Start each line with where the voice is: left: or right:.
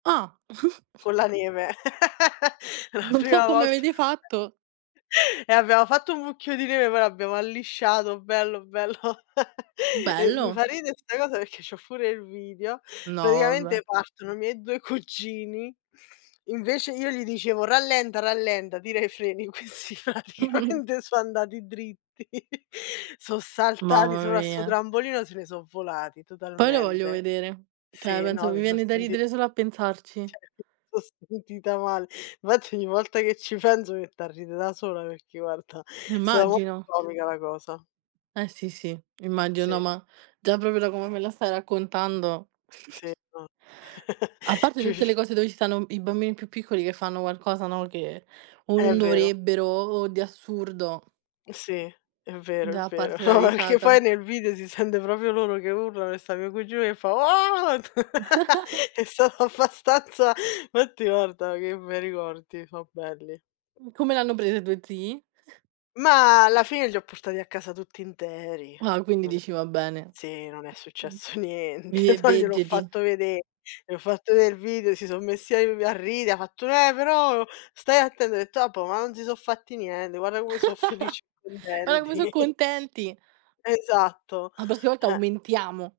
right: Ah.
left: Con la neve, la
right: Non so
left: prima
right: come
left: volta,
right: avete fatto.
left: abbiamo fatto un mucchio di neve, poi l'abbiamo allisciato, bello, bello, e mi
right: Bello.
left: fa ridere sta cosa perché c'ho pure il video.
right: No, vabbè.
left: Praticamente partono i miei 2 cugini, invece io gli dicevo: “Rallenta, rallenta, tira i freni.” Questi praticamente so' andati dritti, so' saltati
right: Mamma
left: sopra sto
right: mia.
left: trampolino, se ne so' volati
right: Poi lo voglio
left: totalmente.
right: vedere. Cioè
left: Sì,
right: penso
left: no,
right: mi
left: mi son
right: viene da
left: senti
right: ridere solo a pensarci.
left: Cioè [unintelligible] sentita mal fatti ogni volta che ci penso mi metto a ridere da sola, perché guarda, è stata mo
right: Immagino.
left: comica la cosa.
right: Eh si, sì, immagino. No,
left: Sì.
right: ma già proprio da come me la stai raccontando.
left: Sì, non
right: A parte tutte le
left: [unintelligible]
right: cose dove ci stanno i bambini più piccoli che fanno qualcosa, no, che o
left: È
right: non
left: vero.
right: dovrebbero o di assurdo.
left: Sì, è vero, è
right: Da
left: vero.
right: parte la
left: No, perché
right: risata.
left: poi nel video si sente proprio loro che urlano e sta mio cugino che fa: "Oh!" È stato abbastanza fatti guarda, che bei ricordi, so' belli.
right: Mh, come l'hanno presa i tuoi zii?
left: Ma alla fine li ho portati a casa tutti interi,
right: Ah, quindi
left: non è
right: dici va bene.
left: sì, non è successo
right: Vivi
left: niente.
right: e
left: No, gliel'ho
right: vegeti.
left: fatto vedè, gli ho fatto ve il video, si son messi av a ride, ha fatto: “Eh, però stai atte” ho detto: “Vabbuò, ma non si so' fatti niente, guarda come so' felici
right: Guarda come so'
left: contenti.”
right: contenti.
left: Esatto.
right: A prossima volta
left: Eh.
right: aumentiamo!